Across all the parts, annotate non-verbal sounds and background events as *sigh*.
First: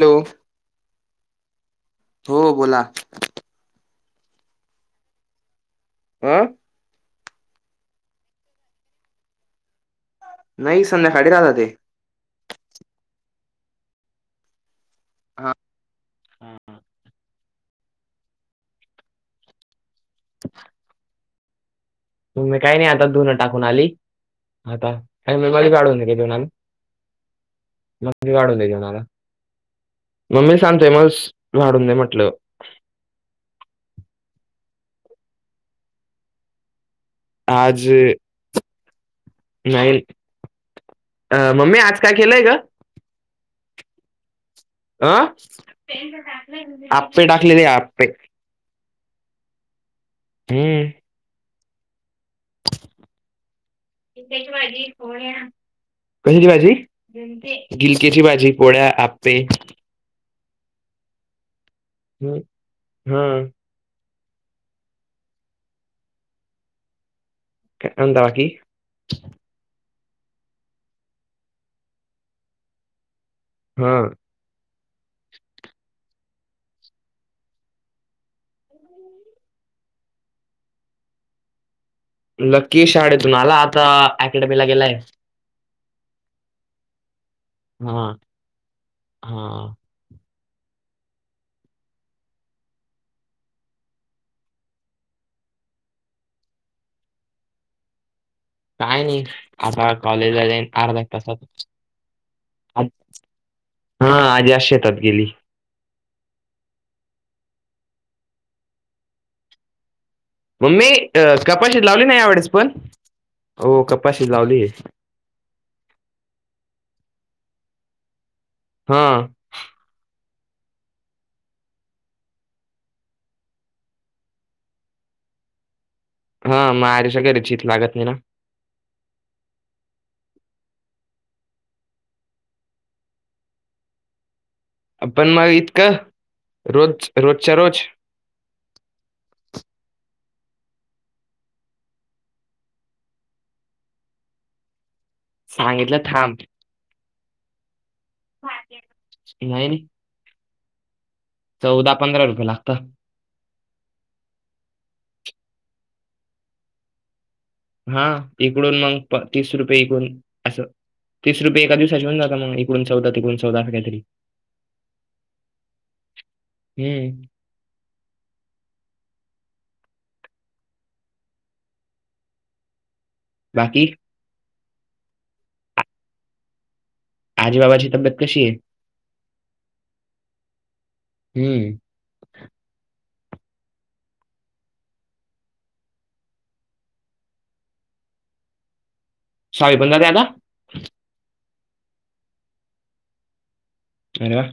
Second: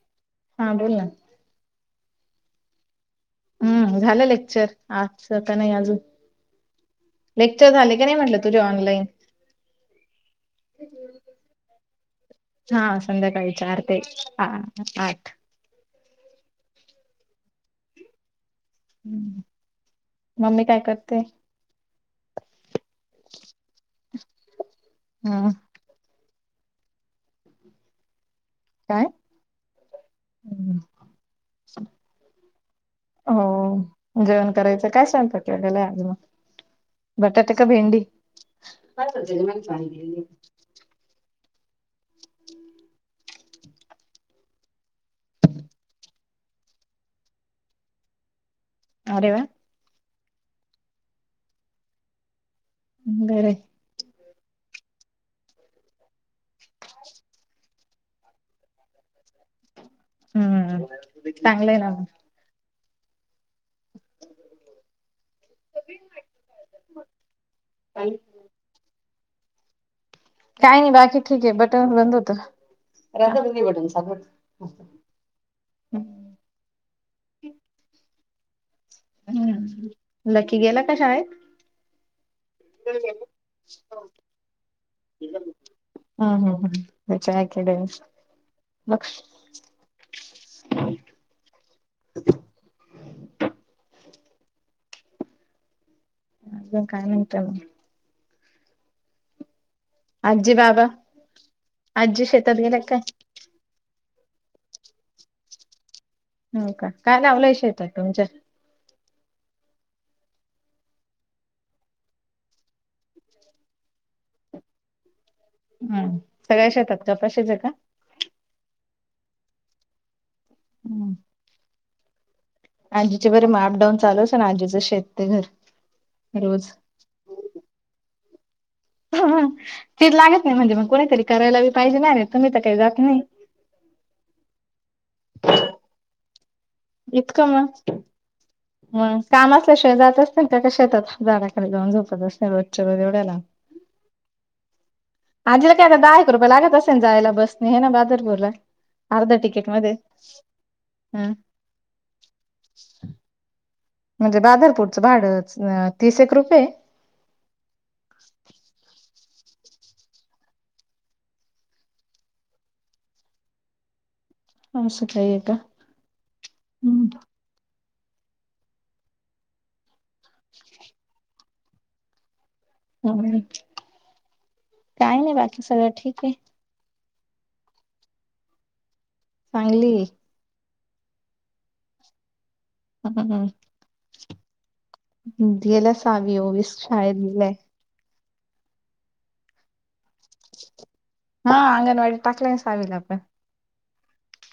Hello हां बोल ना हो बोला हम्म झालं लेक्चर आजच का नाही अजून हं लेक्चर झाले की नाही म्हटलं तुझे ऑनलाईन नाही संध्याकाळी राहत ते हा संध्याकाळी चार ते आठ हां हां ह् मम्मी काय करते तुही काही नाही आता धुनं टाकून आली आता काही हम् मेमरी काढून ने दुनं म वाडून दे घेणाला काय मम्मी हम्म. सांगते मस वाडून दे म्हटलं *inaudible* हो जेवण करायचं काय सांगत के गलाय आज मग बटाट का आज भेंडी अ मम्मी आज काय केलंय का अ आपे टाकलेली आपे अरे वा ते ह् बर इेची भाजी कोण कशाची भाजी गिलकची भाजी पोळ्या आपे हम्म चांगलं आहे ना हम् हम्म *inaudible* ंदा की *inaudible* काही नाही बाकी ठीक आहे बटन बंद होत हा बट हम्म लकी गेला का शाळेत लकी शाडेतून आला आता अकॅडमीला गेलाय हम्म हम्म हेची अकॅडमी हा लक्ष हा हम अ काय म्हणते मग काय नाही आता कॉलेजला आजी जाईन बाबा अर्धा तासात आजी शेतात गेल्या काय हा आजी अश शेतात गेली ह का काय लावलायशेतात तुमच्या मम्मी कपाशीत लावली नाही आवडेस पण हो कपाशीत लावली हम् सगळ्या शेतात कपाशीेज आहे का हां हम्म आजीचे बरे आप डाऊन चालूच ना आजीच शेत ते घर. हा रोज मग आरषा क रचीत लागत नाही ना? तीच लागत नाही म्हणजे मग कोणीतरी करायलाी पाहिजे नाही रे तुम्ही तर काही जात नाही. आपण मग इतकं रोज इतक रोजच्या म रोज मग काम असल्याशिवाय जात असते त्या शेतात झाडाखाली जाऊन झोपत असते रोजच्या रोज एवढ्याला. आजला काय सांगितलं दहा एक थांब. रुपया लागत असतील? जायला बसनी हे ना बादर बोला अर्ध तिकेट मध्ये हम् चौदा पंधरा रुपये लागत. म्हणजे बादरपूरचं भाडं तीस एक रुपये? हा इकडून मग तीस रुपये तिकडूनअसं तीस रुपये एका दिवसाच्याशीव जात मग एकण चौदा एकण चौदा काहीतरी मस काय का? हम्म *inaudible* हम बाकी? काही नाही बाकी सगळं ठीक आहे. आजी बाबाची तब्यत कशी आहे? चांगलिये. हम्म हम्म हम् गेला सावी ओवीस शाळेत साडे पंधरा द्या ना हा अंगणवाडी टाकला सावील आपण आरे व्हा!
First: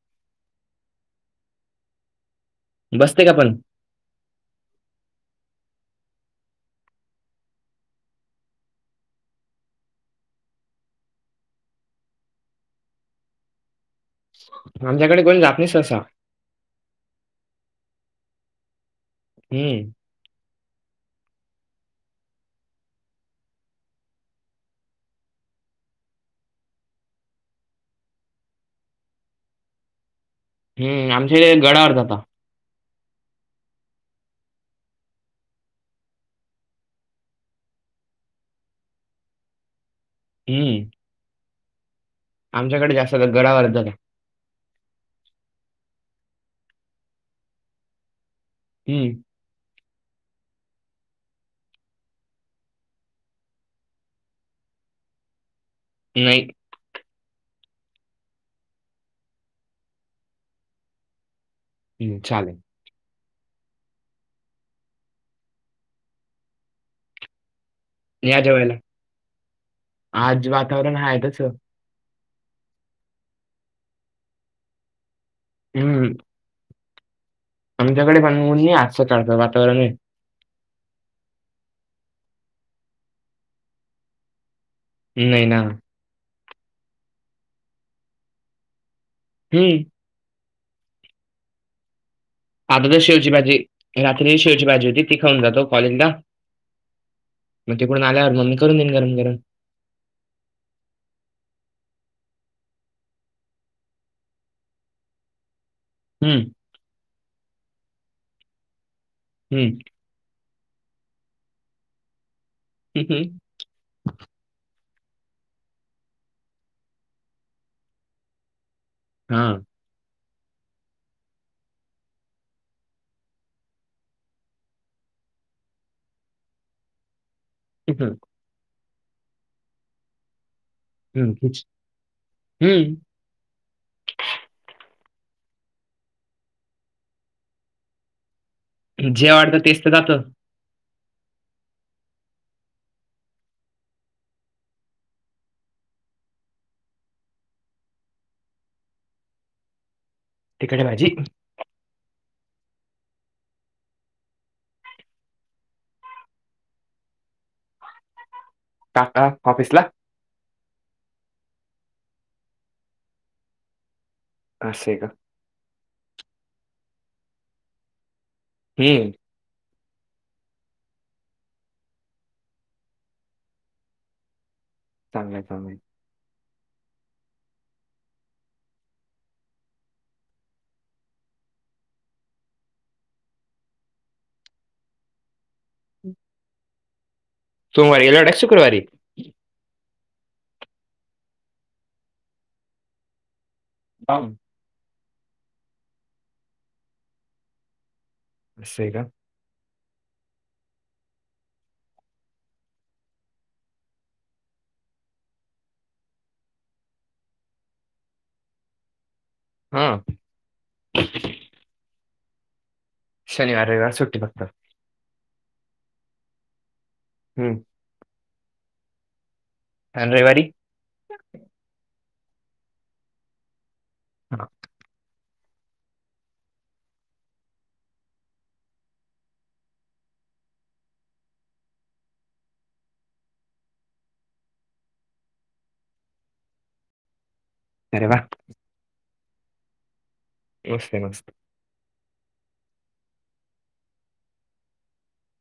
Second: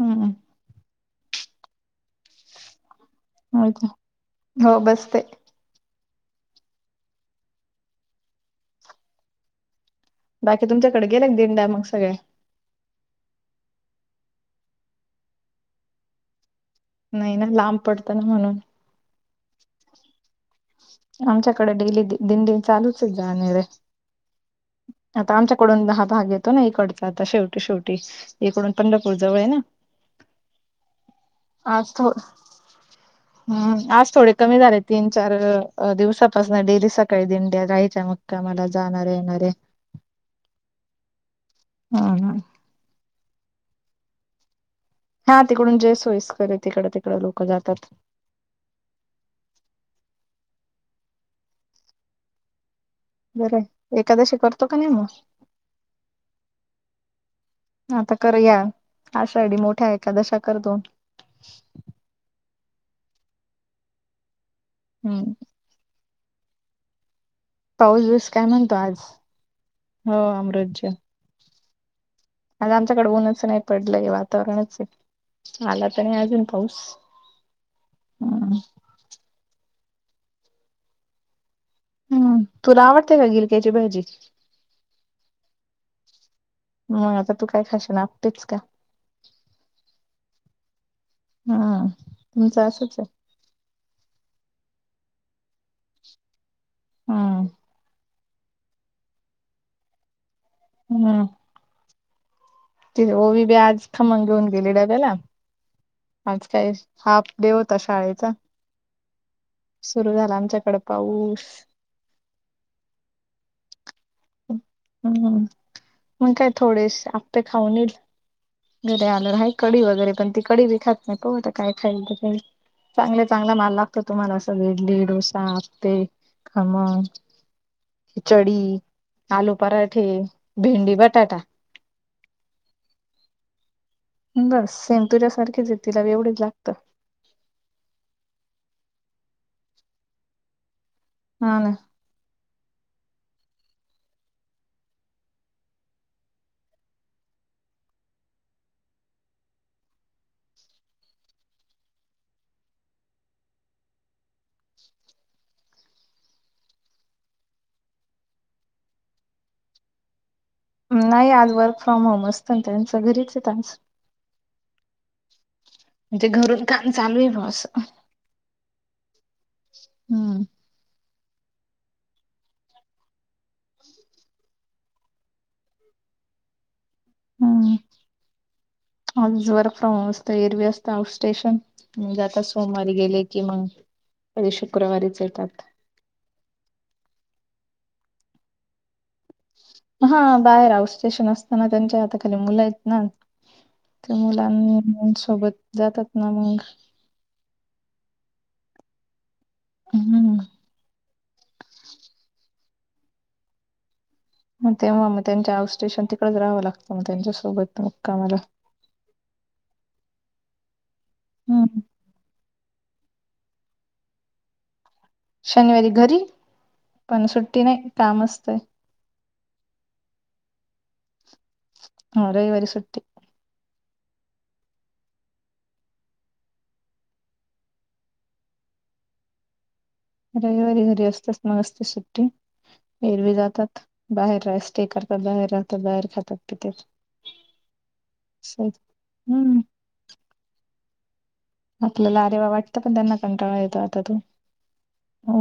हम् बसते का पण हो बसते. बाकी तुमच्याकडे गेले एक दिंडा मग सगळे? आमच्याकडे कोण जातणीस असा नाही ना लांब पडतं ना म्हणून. हम्म आमच्याकडे डेली दिनदिन चालूचच जाणार रे! आता आमच्याकडून दहा भाग येतो ना इकडचा आता शेवटी शेवटी. इकडून पंढरपूर जवळ आहे ना. हं. आमच्या आज गडावर जाता. हम्म आज थोडे कमी झाले तीन, चार अ दिवसापासून डेली सकाळी दिंड्या जायच्या मुक्का मला जाणारे येणारे हम्म ह ह आमच्याकडे जास्त गडवरदल आहे. हा तिकडून जे सोयीस्करे तिकडं तिकडं लोकं जातात. हम बरं एखादशी करतो का नाही मग? नाही. आता करू या आषाढ मोठ्या एखादशा करतो. छान! हम्म पाऊस दिवस या काय जेवायला म्हणतो आज? हो अमृज्य नाही तच आज आमच्याकड ऊनच नाही पडलंय वातावरणच आहे आला तर हम्म नाही अजून पाऊस आमच्याकडे हम्म बांून असं काढतं वातावरण आहे हम् तुला आवडतेय का गिरक्याची भाजी नाही ना मग आता तू काय खाश नातेस का हम् हा आद ते सेवजी बाजी रात्री सेवजी बाजी होती ती खाून जातो कॉलेजला हम्म मग तिकडून आल्यावर मम् ममी करून देईन गरम गरम हम्म तिथे ओ विी बी आज खमग घेऊन गेले डब्याला आज हम्म काही हाफ डे होता शाळेचा ह सुरु झाला आमच्याकडे पाऊस ह ह हम्म मग काय थोडेस आपे खाऊनईल घरी येणार हा आहे कडी वगैरे पण ती कडी व खात नाही प आता काय खाय चांगले चांगला माल लागतो तुम्हाला अस इडली डोसा हते हम इ आलू पराठे भेंडी हम् बटाटा कच हम्म बस सेंतुर्या सारखीच आहे तिला एवढेच लागतं जे वाटतं तेच तर जातं हा ना तिकडे भाझी *unintelligible* काका कॉफिस ला नाही आज वर्क फ्रॉम होम असतं ना त्यांच घरीच येत आज अस का म्हणजे घरून काम चालू आहे भा असं ह हम्म चांगला चांग आहे हम्म वर्क फ्रॉम होम असत एरवी असत आउट स्टेशन म्हणजे आता सोमवारी गेले कि मग कधी शुक्रवारीच येतात सोमवारी एलढ शुक्रवारी हा बाहेर आ स्टेशन असताना त्यांच्या आता खाली मुलं आहेत ना ते हा, मुलां सोबत जातात ना मग नि का हम्म मग तेव्हा मग त्यांच्या आउ सटेशन तिकडच राहावं लागतं मग त्यांच्यासोबत मग कामाला हा हम् ह शनिवार रविवार सुट्टी बघतात शनिवारी घरी पण हम्म सुट्टी नाही काम असतंय रेवारी ह रविवारी सु्टी हा रविवारी घरी असतेात मग असते सुट्टी फरवी जातात बाहेर राहा स्टे करतात बाहेर राहतात बाहेर खातात तिथे हम् अरे वा हम्म मस्त आहे मस्त आपल्याला अरेवा वाटत पण त्यांना कंटाळा येतो आता तू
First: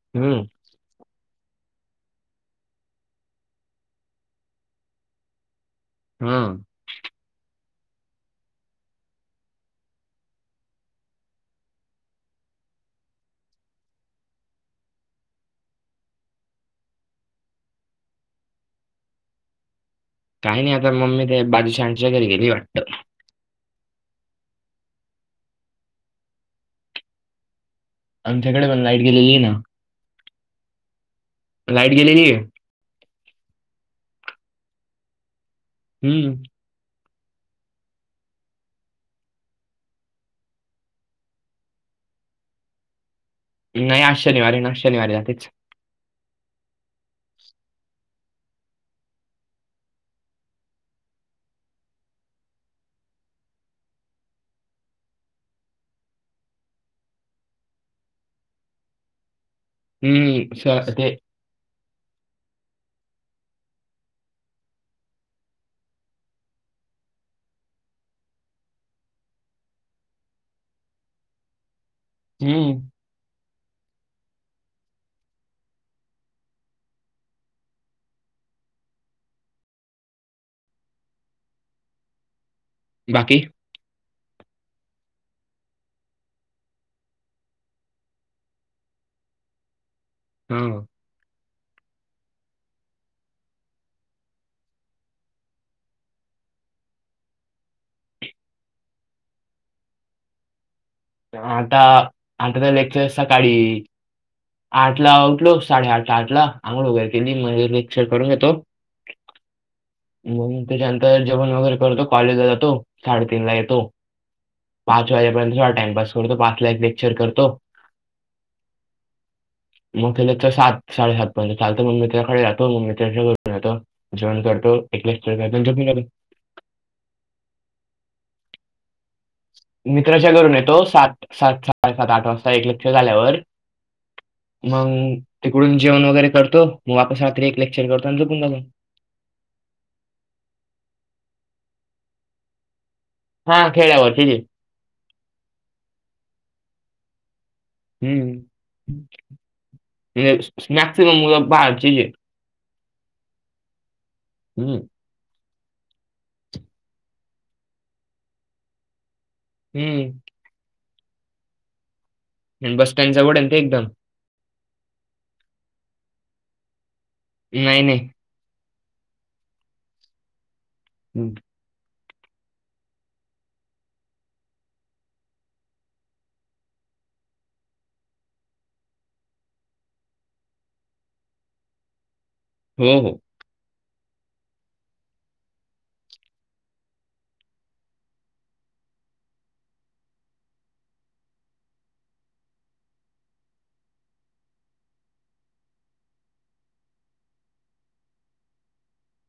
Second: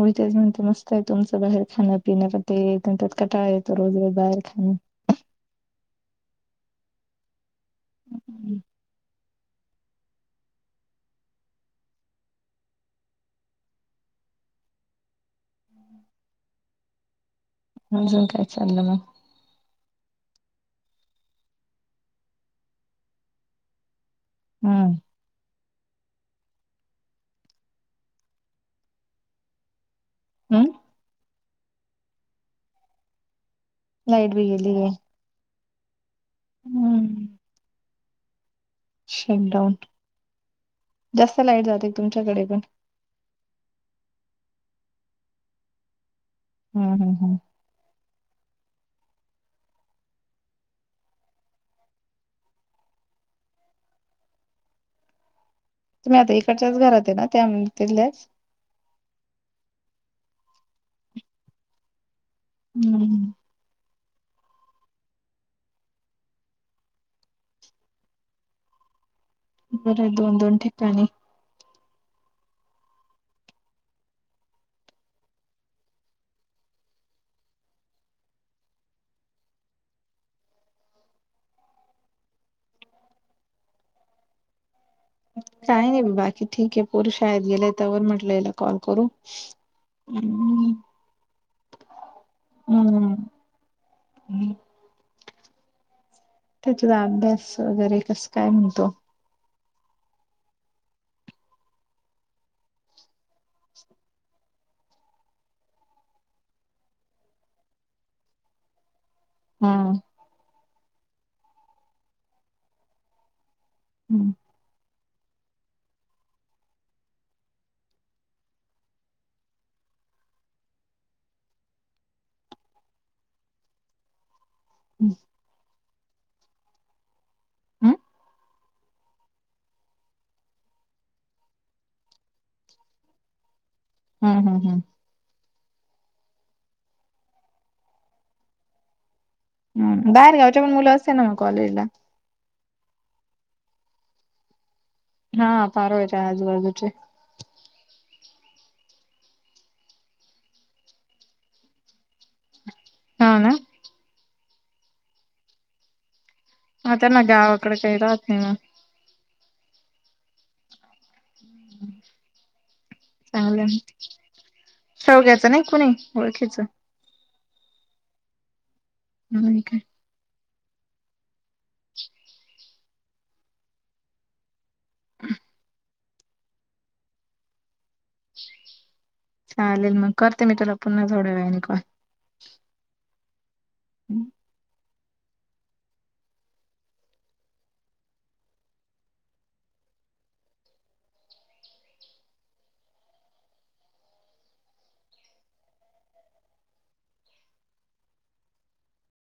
उळच हम्म म्हणते मस्त काय तुमचं बाहेर खाण पिं ते त्यात कटाळा येतो रोज रोज बाहेर खाणं हा हम् हम अजून काय चाललं मग काही नाही आता मम्मी ते बाजू शानच्या घरी गेली वाटतं हम्म आमच्याकडे पण लाईट गेलेली आहे ना हम्म लाईट गेलेली आहे लाईट बी गेली ऐ हम्म हम्म शटडाऊन जास्त लाईट जाते तुमच्याकडे पण नाही आ शनिवारी ना शनिवारी जाते च हम् हम् हम् तुम्ही आता इकडच्याच घरात आहे ना त्या तिथल्या च हम्म शस् ते हम्म बरं दोन दोन ठिकाणी हम्म बाकी काही नाही बाकी ठीक आहे पोर शाेत गेलंय त्यावर म्हटलं याला कॉल करू ह हम्म हम् त्या त अभ्यास वगैरे कस काय म्हणतो आता आता काय लेक्चर सकाळी आठ ला उठलो साडेआठ ला आठ ला आंघोड वगैर केली म्हटलं लेक्चर करून घेतो हम मग त्याच्यानंतर जेवण वगैरे करतो कॉलेजला जातो साडेतीीन ला येतो हम्म पाच वाजेपर्यंत थोडा टाइमपास करतो पाच लाख लेक्चर करतो मग त्याला तर सात साडे सात पर्यंत चालत मग मित्राकडे जातो मग मित्राच्या घरून येतो जेवण करतोय एकच जखमीलाो हम्म मित्राच्या घरून येतो सात सात सडे सात आठ वाजता एक लेक्चर झाल्यावर हम् मग तिकडून जेवण वगैरे करतो मग वापस एक रात्री एक लेक्चर करतो आणि झोपून जातो हम बाहेर घ्यायच्या पण मुलं असे ना मग कॉलेजला हां खेळ आवर ठीके जे हा सारो आहेच आजूबाजूचे हम्म म्हणजे मॅक्सिमम म बाहेचीजे हा ना हम्म ह त्यां ना गावाकडे काही राहत नाही ना हम् आणि बस स्टँड जवळ आहे ना ते चांगलं एकदम शवग्याच नाही कुणी ओळखीचं नाही नाही ह काय हम्म *unintelligible* क चालेल मग करते मी तुला पुन्हा जवड वय निघून हो हो हम्म